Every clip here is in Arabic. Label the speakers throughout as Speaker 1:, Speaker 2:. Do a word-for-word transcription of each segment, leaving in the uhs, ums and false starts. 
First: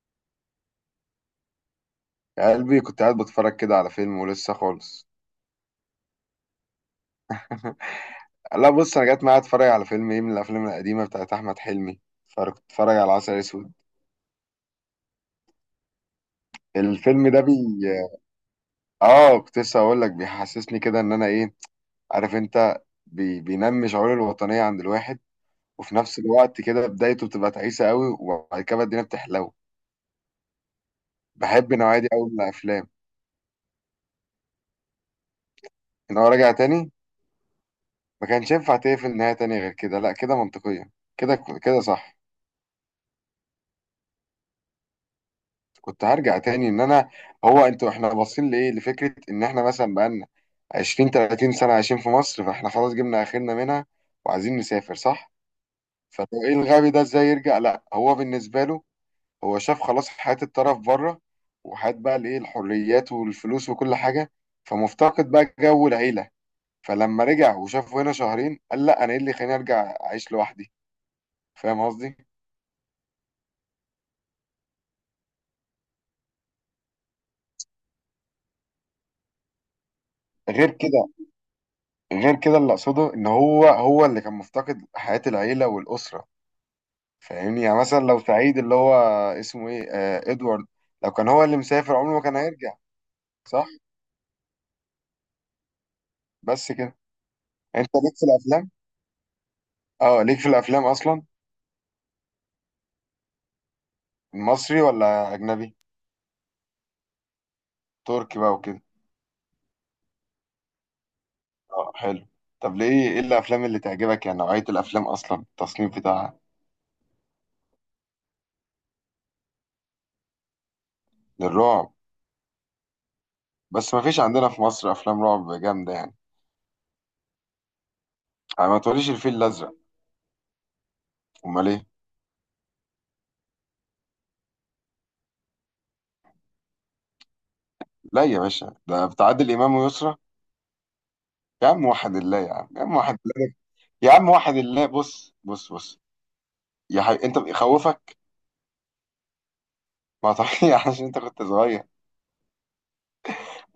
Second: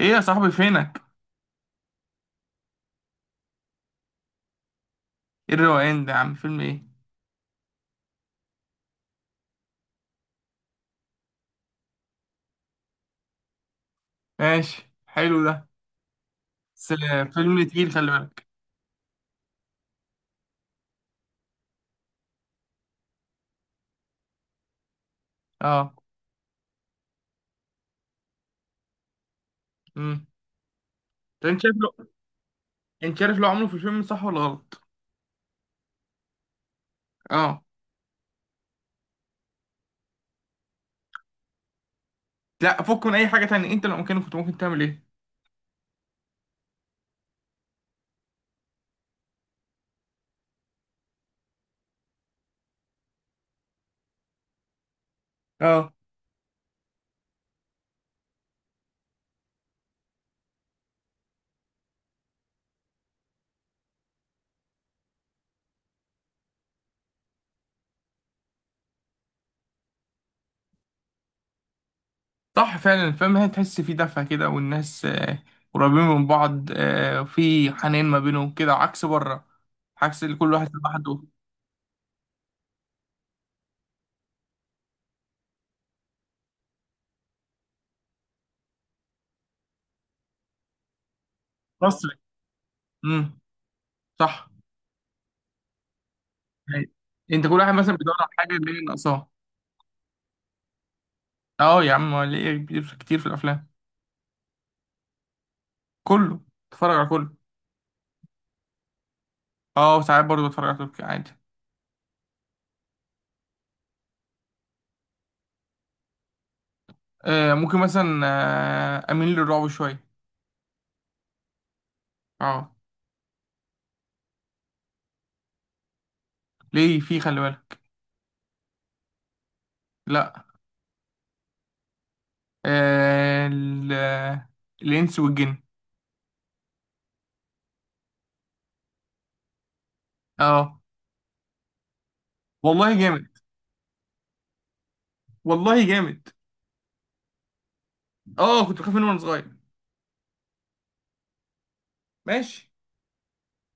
Speaker 1: ايه يا صاحبي فينك؟
Speaker 2: يا قلبي كنت قاعد بتفرج كده على فيلم ولسه خالص.
Speaker 1: ايه الروقان ده يا عم؟ فيلم ايه؟
Speaker 2: لا بص، انا جت معايا اتفرج على فيلم ايه من الافلام القديمه بتاعت احمد حلمي، فكنت اتفرج على عسل اسود.
Speaker 1: ماشي، حلو ده. بس آه،
Speaker 2: الفيلم ده بي،
Speaker 1: فيلم تقيل، خلي بالك.
Speaker 2: اه كنت لسه اقول لك بيحسسني كده ان انا ايه، عارف انت، بي... بينمي شعور الوطنيه عند الواحد،
Speaker 1: اه.
Speaker 2: وفي نفس الوقت كده بدايته بتبقى تعيسه قوي وبعد كده الدنيا بتحلو.
Speaker 1: امم. طب، انت
Speaker 2: بحب
Speaker 1: شايف
Speaker 2: النوعيه
Speaker 1: لو
Speaker 2: دي قوي من الافلام.
Speaker 1: انت شايف لو عمله في الفيلم صح ولا غلط؟
Speaker 2: ان هو راجع تاني،
Speaker 1: اه.
Speaker 2: ما كانش ينفع تقفل نهايه تانية غير كده. لا كده منطقيه، كده، كده صح.
Speaker 1: لا، فك من اي حاجه تانية، انت لو مكانك كنت ممكن تعمل ايه؟
Speaker 2: كنت هرجع تاني ان انا، هو انتوا احنا باصين لايه، لفكره ان احنا مثلا بقالنا عشرين تلاتين سنه عايشين في مصر، فاحنا خلاص جبنا اخرنا منها وعايزين نسافر، صح؟
Speaker 1: اه.
Speaker 2: فلو ايه الغبي ده ازاي يرجع؟ لا، هو بالنسبه له، هو شاف خلاص حياه الطرف بره، وحياه بقى الايه، الحريات والفلوس وكل حاجه، فمفتقد بقى جو العيله. فلما رجع وشافه هنا شهرين قال لا، انا ايه اللي خليني ارجع اعيش لوحدي؟ فاهم قصدي؟
Speaker 1: صح فعلا، الفيلم هي تحس فيه دفى كده والناس آه، قريبين من بعض، آه، وفي حنين ما بينهم كده عكس بره. عكس اللي كل واحد
Speaker 2: غير كده،
Speaker 1: لوحده.
Speaker 2: غير كده اللي اقصده ان هو، هو اللي كان مفتقد حياه العيله والاسره. فاهمني؟ يعني مثلا لو سعيد اللي هو اسمه ايه، آه، ادوارد، لو كان هو اللي مسافر عمره
Speaker 1: مصري.
Speaker 2: ما كان هيرجع.
Speaker 1: امم.
Speaker 2: صح.
Speaker 1: صح.
Speaker 2: بس
Speaker 1: أيوة.
Speaker 2: كده.
Speaker 1: انت كل واحد
Speaker 2: انت
Speaker 1: مثلا بيدور
Speaker 2: ليك في
Speaker 1: على حاجه اللي
Speaker 2: الافلام؟
Speaker 1: هي ناقصاه.
Speaker 2: اه ليك في الافلام اصلا؟
Speaker 1: اه يا عم، ليه كتير كتير في الافلام.
Speaker 2: مصري ولا اجنبي؟
Speaker 1: كله. بتفرج على كله.
Speaker 2: تركي بقى وكده؟
Speaker 1: اه، ساعات برضه بتفرج على تركي عادي.
Speaker 2: اه حلو. طب ليه، ايه الافلام اللي تعجبك يعني؟ نوعية الافلام اصلا، التصنيف بتاعها؟
Speaker 1: آه ممكن مثلا، آه اميل للرعب شويه.
Speaker 2: للرعب؟
Speaker 1: اه،
Speaker 2: بس ما فيش عندنا في مصر افلام رعب جامدة يعني.
Speaker 1: ليه في، خلي بالك.
Speaker 2: يعني ما تقوليش الفيل الازرق.
Speaker 1: لا.
Speaker 2: امال ايه؟
Speaker 1: آه ال- آه، الانس والجن.
Speaker 2: لا يا باشا، ده بتاع عادل امام ويسرى.
Speaker 1: اه
Speaker 2: يا عم واحد الله، يا عم، يا عم
Speaker 1: والله
Speaker 2: واحد
Speaker 1: جامد.
Speaker 2: الله، يا عم واحد الله، بص بص
Speaker 1: والله
Speaker 2: بص.
Speaker 1: جامد.
Speaker 2: يا حبيبي انت بيخوفك؟
Speaker 1: اه، كنت بخاف منه وانا صغير.
Speaker 2: ما طبيعي، عشان انت كنت صغير.
Speaker 1: ماشي.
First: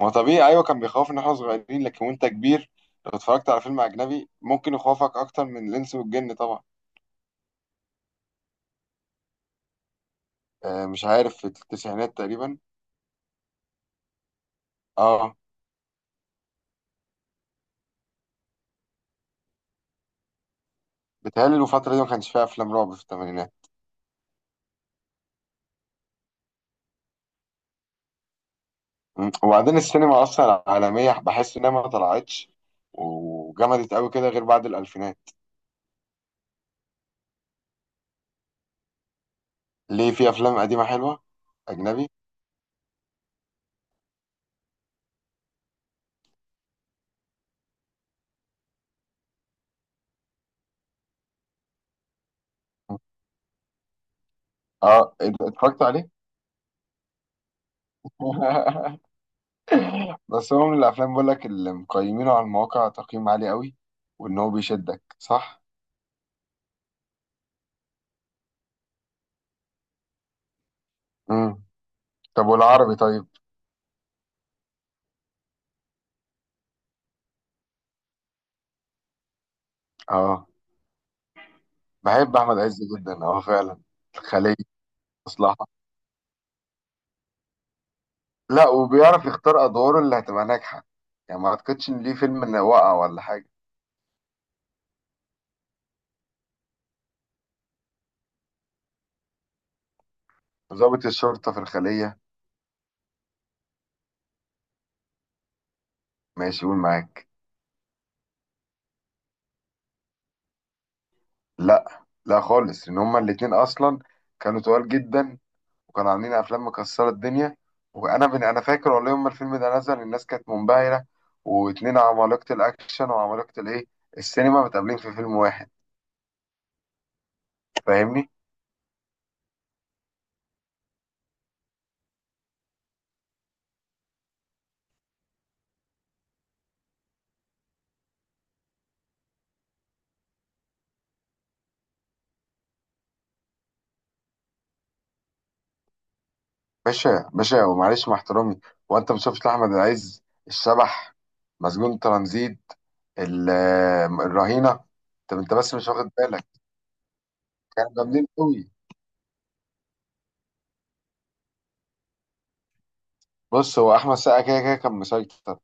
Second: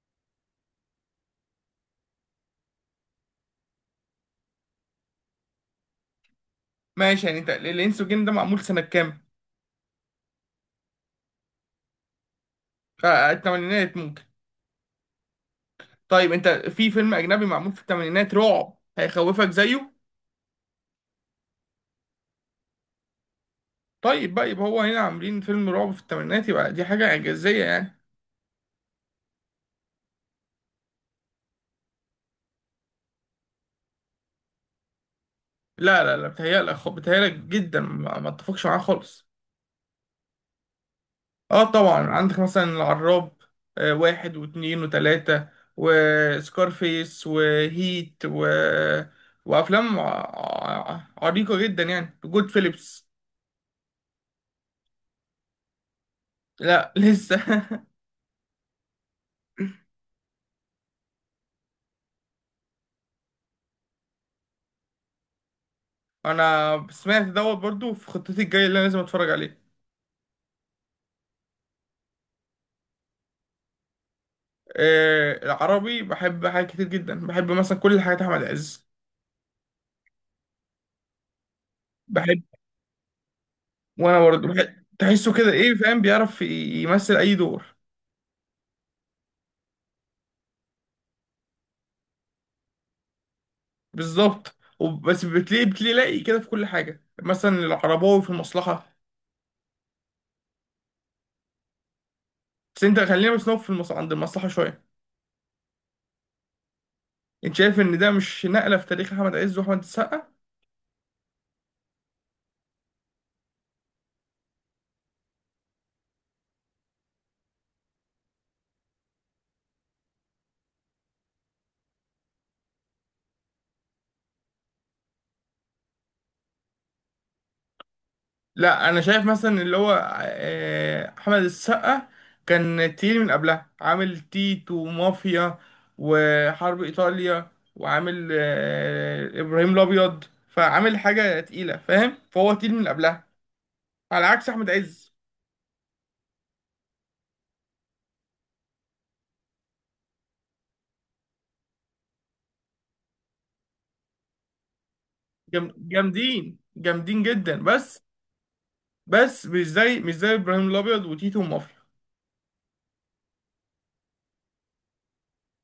Speaker 2: ما هو طبيعي، ايوه، كان بيخوفنا احنا صغيرين، لكن وانت كبير لو اتفرجت على فيلم اجنبي ممكن يخوفك اكتر من الانس والجن طبعا.
Speaker 1: ماشي، يعني انت الانس والجن ده معمول سنه كام؟
Speaker 2: آه مش عارف، في التسعينات تقريبا.
Speaker 1: آه الثمانينات ممكن.
Speaker 2: اه.
Speaker 1: طيب انت في فيلم اجنبي معمول في الثمانينات رعب هيخوفك زيه؟
Speaker 2: بتهيألي الفترة دي ما كانش فيها افلام رعب في الثمانينات.
Speaker 1: طيب بقى، يبقى هو هنا عاملين فيلم رعب في الثمانينات، يبقى دي حاجه اعجازيه يعني.
Speaker 2: م. وبعدين السينما اصلا العالمية بحس انها ما طلعتش وجمدت قوي كده غير بعد الالفينات.
Speaker 1: لا لا لا، بتهيألك خ- بتهيألك جدا، ما ما اتفقش معاه خالص.
Speaker 2: ليه؟ في افلام قديمة حلوة.
Speaker 1: اه طبعا،
Speaker 2: اجنبي؟
Speaker 1: عندك مثلا العراب. آه، واحد واتنين وتلاتة، وسكارفيس وهيت و... وأفلام ع- عريقة جدا، يعني، جود فيليبس.
Speaker 2: اه اتفرجت عليه.
Speaker 1: لا لسه.
Speaker 2: بس هو من الافلام، بقول لك، اللي مقيمينه على المواقع تقييم عالي قوي، وان هو بيشدك صح.
Speaker 1: أنا سمعت دوت برضو، في خطتي الجاية اللي أنا لازم أتفرج عليه.
Speaker 2: امم. طب والعربي؟ طيب.
Speaker 1: آه، العربي بحب حاجات كتير جدا، بحب مثلا كل حاجات أحمد عز.
Speaker 2: اه بحب
Speaker 1: بحب.
Speaker 2: احمد عز جدا، اه فعلا.
Speaker 1: وأنا برضو
Speaker 2: خلية،
Speaker 1: بحب، تحسه كده
Speaker 2: مصلحة.
Speaker 1: إيه، فاهم، بيعرف يمثل أي دور.
Speaker 2: لا، وبيعرف يختار ادواره اللي هتبقى ناجحة. يعني ما اعتقدش ان ليه فيلم انه وقع ولا حاجة.
Speaker 1: بالظبط، وب- بس بتلاقي بتلاقي لاقي كده في كل حاجه، مثلا العرباوي في المصلحه.
Speaker 2: ضابط الشرطة في الخلية.
Speaker 1: بس انت خلينا بس نقف في المص... عند المصلحه شويه.
Speaker 2: ماشي، قول معاك.
Speaker 1: انت شايف ان ده مش نقله في تاريخ احمد عز واحمد السقا؟
Speaker 2: لا لا خالص، ان هما الاتنين اصلا كانوا تقال جدا، وكانوا عاملين افلام مكسره الدنيا. وانا من انا فاكر والله يوم ما الفيلم ده نزل الناس كانت منبهره. واتنين عمالقه الاكشن وعمالقه الايه، السينما، متقابلين في فيلم واحد. فاهمني؟
Speaker 1: لا، انا شايف مثلا اللي هو آه، احمد السقا كان تقيل من قبلها، عامل تيت ومافيا وحرب ايطاليا، وعامل آه، ابراهيم الابيض. فعامل حاجه تقيله، فاهم، فهو تقيل من قبلها، على عكس احمد عز.
Speaker 2: باشا، باشا، ومعلش مع احترامي، وانت ما شفتش احمد عز الشبح، مسجون ترانزيت، ال- الرهينه؟ طب انت
Speaker 1: جم-
Speaker 2: بس مش واخد بالك؟
Speaker 1: جامدين جامدين جدا،
Speaker 2: كانوا
Speaker 1: بس.
Speaker 2: جامدين قوي.
Speaker 1: بس مش زي مش زي ابراهيم الابيض وتيتو ومافيا.
Speaker 2: بص، هو احمد السقا كده كده كان مسيطر.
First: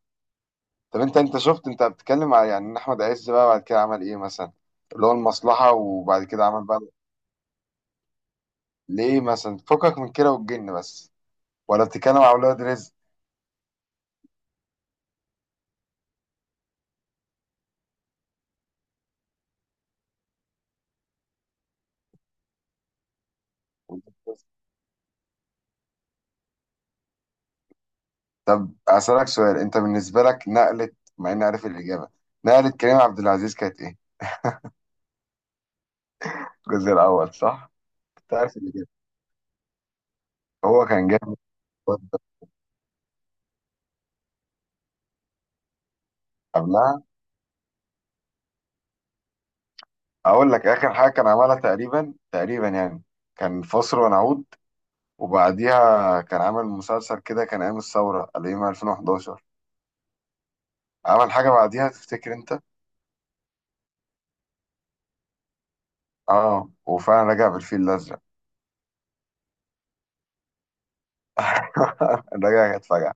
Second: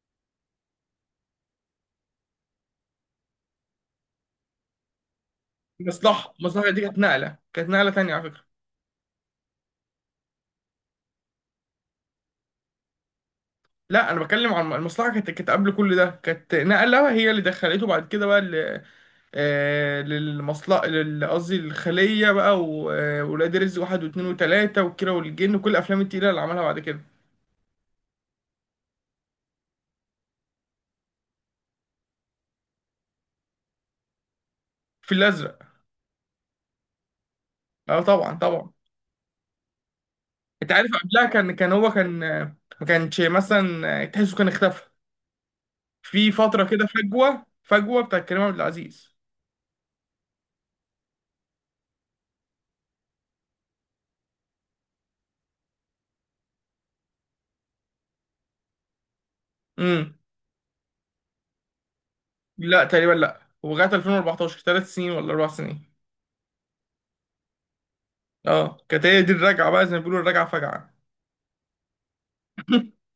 Speaker 2: طب انت، انت شفت، انت بتتكلم على يعني ان احمد عز بقى بعد كده عمل ايه مثلا، اللي هو المصلحة، وبعد
Speaker 1: مصلحه
Speaker 2: كده عمل
Speaker 1: المصلحه دي
Speaker 2: بقى،
Speaker 1: كانت نقله كانت نقله تانية على فكره.
Speaker 2: ليه مثلا، فكك من كده والجن بس، ولا بتتكلم على اولاد رزق؟
Speaker 1: لا، انا بتكلم عن المصلحه، كانت كانت قبل كل ده، كانت نقله هي اللي دخلته بعد كده بقى ل- آه، للمصلحه لل- قصدي الخليه بقى، وولاد رزق واحد واثنين وثلاثه، والكيره والجن، وكل الافلام التقيله اللي عملها بعد كده.
Speaker 2: طب اسالك سؤال، انت بالنسبه لك نقله، مع اني عارف الاجابه، نقله كريم عبد العزيز كانت ايه؟
Speaker 1: في الازرق.
Speaker 2: الجزء الاول صح؟
Speaker 1: اه طبعا
Speaker 2: انت عارف
Speaker 1: طبعا.
Speaker 2: الاجابه.
Speaker 1: انت
Speaker 2: هو
Speaker 1: عارف،
Speaker 2: كان
Speaker 1: قبلها
Speaker 2: جامد
Speaker 1: كان كان هو
Speaker 2: برضه
Speaker 1: كان، آه، ما كانش مثلا، آه، تحسه كان اختفى في فتره كده،
Speaker 2: قبلها.
Speaker 1: فجوه فجوه بتاع كريم عبد العزيز.
Speaker 2: اقول لك اخر حاجه كان عملها تقريبا تقريبا يعني، كان فاصل ونعود. وبعديها كان عامل مسلسل كده، كان ايام الثوره، الايام الفين وحداشر. عمل حاجه بعديها تفتكر انت؟
Speaker 1: لا تقريبا، لا، ولغايه ألفين وأربعة عشر ثلاث سنين ولا اربع سنين.
Speaker 2: اه، وفعلا رجع بالفيل الازرق.
Speaker 1: اه، كانت هي دي الرجعه بقى، زي ما بيقولوا الرجعه فجعه.
Speaker 2: رجع كانت فجأة.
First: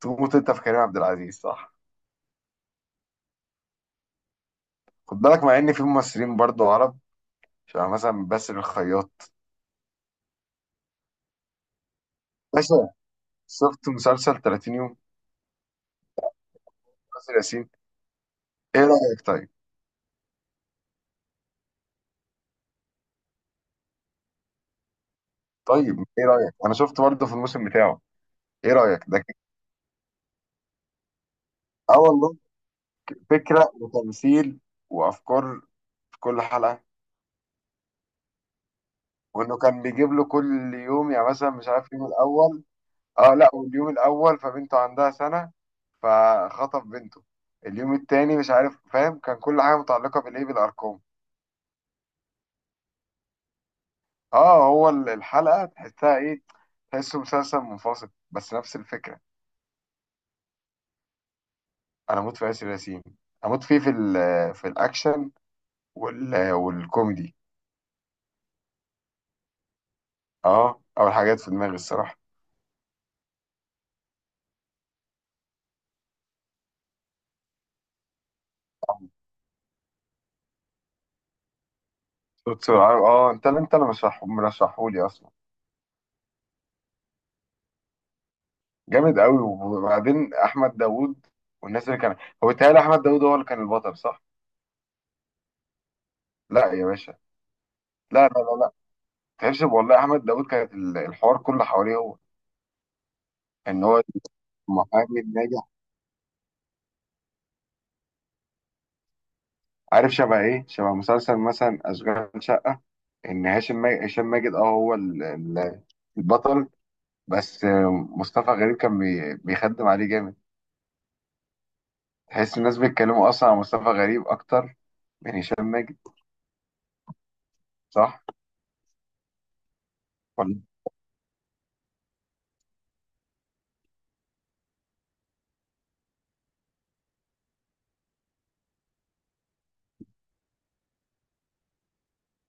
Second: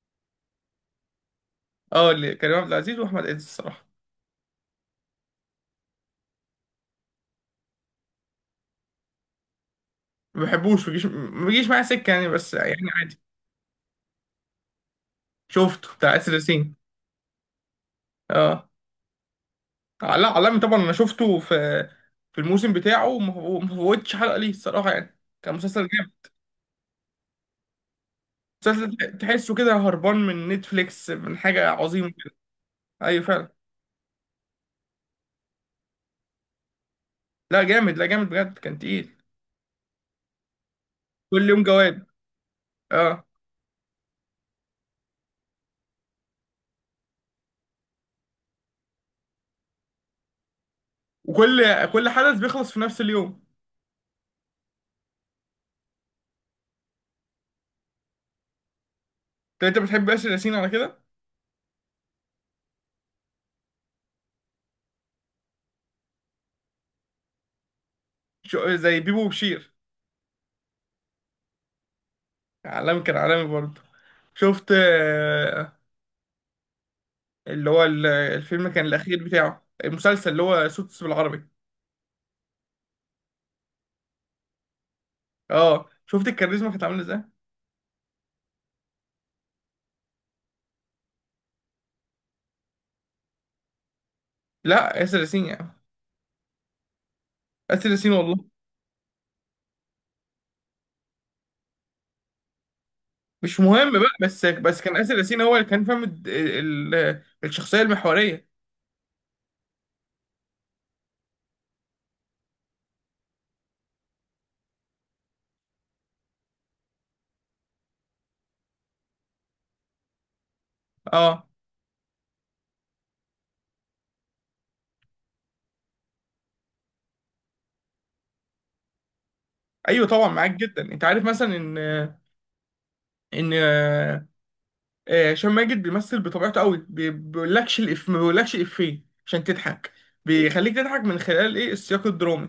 Speaker 2: تموت انت في كريم عبد العزيز صح؟
Speaker 1: اه، اللي كريم عبد العزيز واحمد عز الصراحه.
Speaker 2: خد بالك، مع ان في ممثلين برضو عرب، شبه مثلا باسل الخياط.
Speaker 1: ما بحبوش، ما بيجيش ما بيجيش معايا سكه، يعني بس، يعني
Speaker 2: باشا،
Speaker 1: عادي.
Speaker 2: شفت مسلسل تلاتين يوم؟
Speaker 1: شفته، بتاع اسر ياسين.
Speaker 2: باسل ياسين.
Speaker 1: اه.
Speaker 2: ايه رايك طيب؟
Speaker 1: لا، علامي طبعا، انا شفته في في الموسم بتاعه، وما وما فوتش حلقه ليه الصراحه، يعني كان مسلسل
Speaker 2: طيب ايه
Speaker 1: جامد.
Speaker 2: رايك، انا شفت برضه في الموسم بتاعه. ايه رايك ده
Speaker 1: مسلسل
Speaker 2: كده؟
Speaker 1: تحسه كده هربان من نتفليكس، من حاجه
Speaker 2: اه
Speaker 1: عظيمه كده.
Speaker 2: والله. ك-
Speaker 1: ايوه فعلا.
Speaker 2: فكره وتمثيل وافكار في كل حلقه.
Speaker 1: لا جامد، لا جامد بجد، كان تقيل.
Speaker 2: وانه كان بيجيب له كل يوم، يعني
Speaker 1: كل
Speaker 2: مثلا
Speaker 1: يوم
Speaker 2: مش عارف،
Speaker 1: جواد.
Speaker 2: اليوم الاول،
Speaker 1: اه،
Speaker 2: اه لا، واليوم الاول فبنته عندها سنه، فخطف بنته. اليوم التاني مش عارف، فاهم؟ كان كل حاجه متعلقه بالايه، بالارقام.
Speaker 1: وكل كل حدث بيخلص في نفس اليوم.
Speaker 2: اه، هو ال- الحلقه تحسها ايه؟ تحسه مسلسل منفصل بس نفس الفكره.
Speaker 1: طب انت بتحب ياسر ياسين على كده؟
Speaker 2: انا اموت في ياسر ياسين، اموت فيه في ال، في الاكشن وال والكوميدي
Speaker 1: شو- زي بيبو وبشير.
Speaker 2: اه اول حاجات في دماغي الصراحه.
Speaker 1: عالمي، كان عالمي برضه. شفت، آه، اللي هو ال- الفيلم كان الاخير بتاعه، المسلسل اللي هو سوتس بالعربي.
Speaker 2: صوت سرعة، اه، انت اللي، انت اللي مرشحه، مرشحهولي اصلا.
Speaker 1: اه، شفت الكاريزما كانت عامله ازاي.
Speaker 2: جامد قوي. وبعدين احمد داوود والناس اللي كان، هو بيتهيألي احمد داوود هو اللي كان البطل صح؟
Speaker 1: لا، ياسر ياسين يعني.
Speaker 2: لا يا باشا.
Speaker 1: ياسر ياسين
Speaker 2: لا لا
Speaker 1: والله.
Speaker 2: لا لا، تعرفش والله احمد داوود كانت ال- الحوار كله حواليه هو،
Speaker 1: مش
Speaker 2: ان
Speaker 1: مهم
Speaker 2: هو
Speaker 1: بقى، بس بس كان ياسر
Speaker 2: محامي
Speaker 1: ياسين هو
Speaker 2: ناجح،
Speaker 1: اللي كان فاهم الد- ال- ال- الشخصيه المحوريه.
Speaker 2: عارف شبه ايه، شبه مسلسل مثلا اشغال شقه، ان هاشم ماجد، هشام ماجد، اه هو ال- ال- البطل، بس آه، مصطفى غريب كان بي- بيخدم عليه جامد.
Speaker 1: اه.
Speaker 2: تحس الناس بيتكلموا اصلا عن مصطفى غريب اكتر من هشام ماجد، صح؟
Speaker 1: ايوه طبعا معاك
Speaker 2: ولا
Speaker 1: جدا، انت عارف مثلا ان، ان آه، آه، هشام ماجد بيمثل بطبيعته قوي، بي- بيقولكش الإف، ما بيقولكش إفيه عشان تضحك. بيخليك تضحك من خلال إيه السياق الدرامي.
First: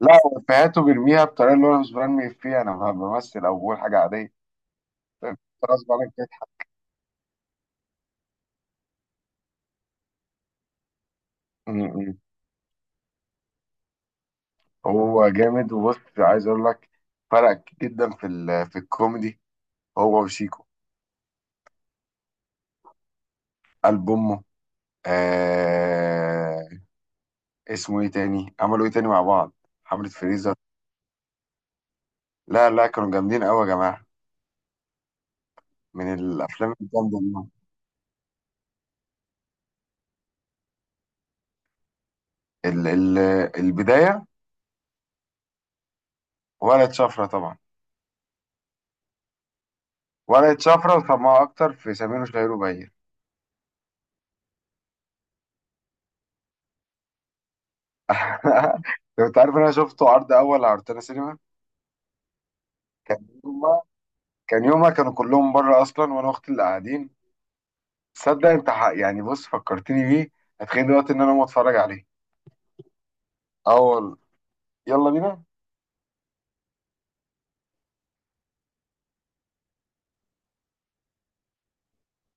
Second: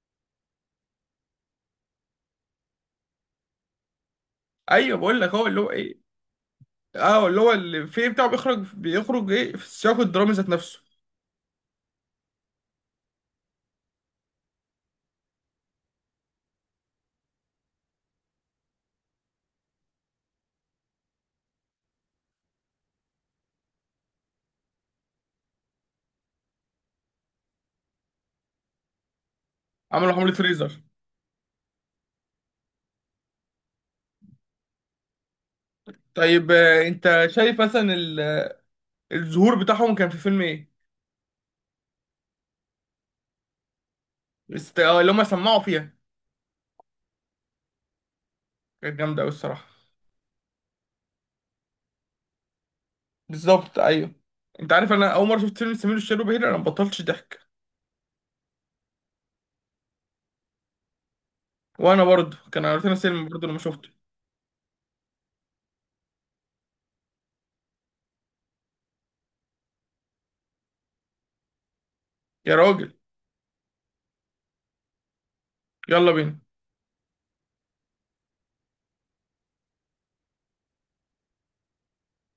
Speaker 2: لا، هو افيهاته بيرميها بطريقه اللي هو أنا مش برمي فيها، انا بمثل او بقول حاجه عاديه.
Speaker 1: أيوه، بقول لك
Speaker 2: فاهم؟
Speaker 1: هو اللي هو
Speaker 2: غصب
Speaker 1: إيه.
Speaker 2: عنك كده.
Speaker 1: أه، اللي هو الإفيه بتاعه بيخرج بيخرج إيه في السياق الدرامي ذات نفسه.
Speaker 2: م- م. هو جامد. وبص، عايز اقول لك، فرق جدا في ال- في الكوميدي، هو وشيكو، قلب امه. آه، اسمه ايه تاني عملوا ايه تاني مع بعض؟ حملة
Speaker 1: عملوا حملة
Speaker 2: فريزر.
Speaker 1: فريزر.
Speaker 2: لا لا، كانوا جامدين قوي يا جماعة، من
Speaker 1: طيب،
Speaker 2: الافلام
Speaker 1: آه،
Speaker 2: الجامدة
Speaker 1: أنت
Speaker 2: دي.
Speaker 1: شايف مثلا ال- الظهور بتاعهم كان في فيلم إيه؟
Speaker 2: ال ال البداية،
Speaker 1: است- آه، اللي هما سمعوا فيها،
Speaker 2: ورقة شفرة طبعا.
Speaker 1: كانت جامدة أوي الصراحة.
Speaker 2: ورقة شفرة، وسمعوا اكتر في سمير وشهير وبهير.
Speaker 1: بالظبط أيوه. أنت عارف، أنا أول مرة شفت فيلم سمير وشهير وبهير أنا مبطلتش ضحك.
Speaker 2: لو انت عارف ان انا شفته عرض اول على روتانا سينما.
Speaker 1: وأنا برضه، كان عرفتنا
Speaker 2: كان
Speaker 1: سينما برضه لما
Speaker 2: يومها،
Speaker 1: شفته.
Speaker 2: كان يومها كانوا كلهم بره اصلا، وانا واختي اللي قاعدين. تصدق انت ح- يعني، بص، فكرتني بيه، هتخيل دلوقتي ان انا اقوم اتفرج عليه؟
Speaker 1: يا راجل.
Speaker 2: اول، يلا بينا.
Speaker 1: يلا بينا.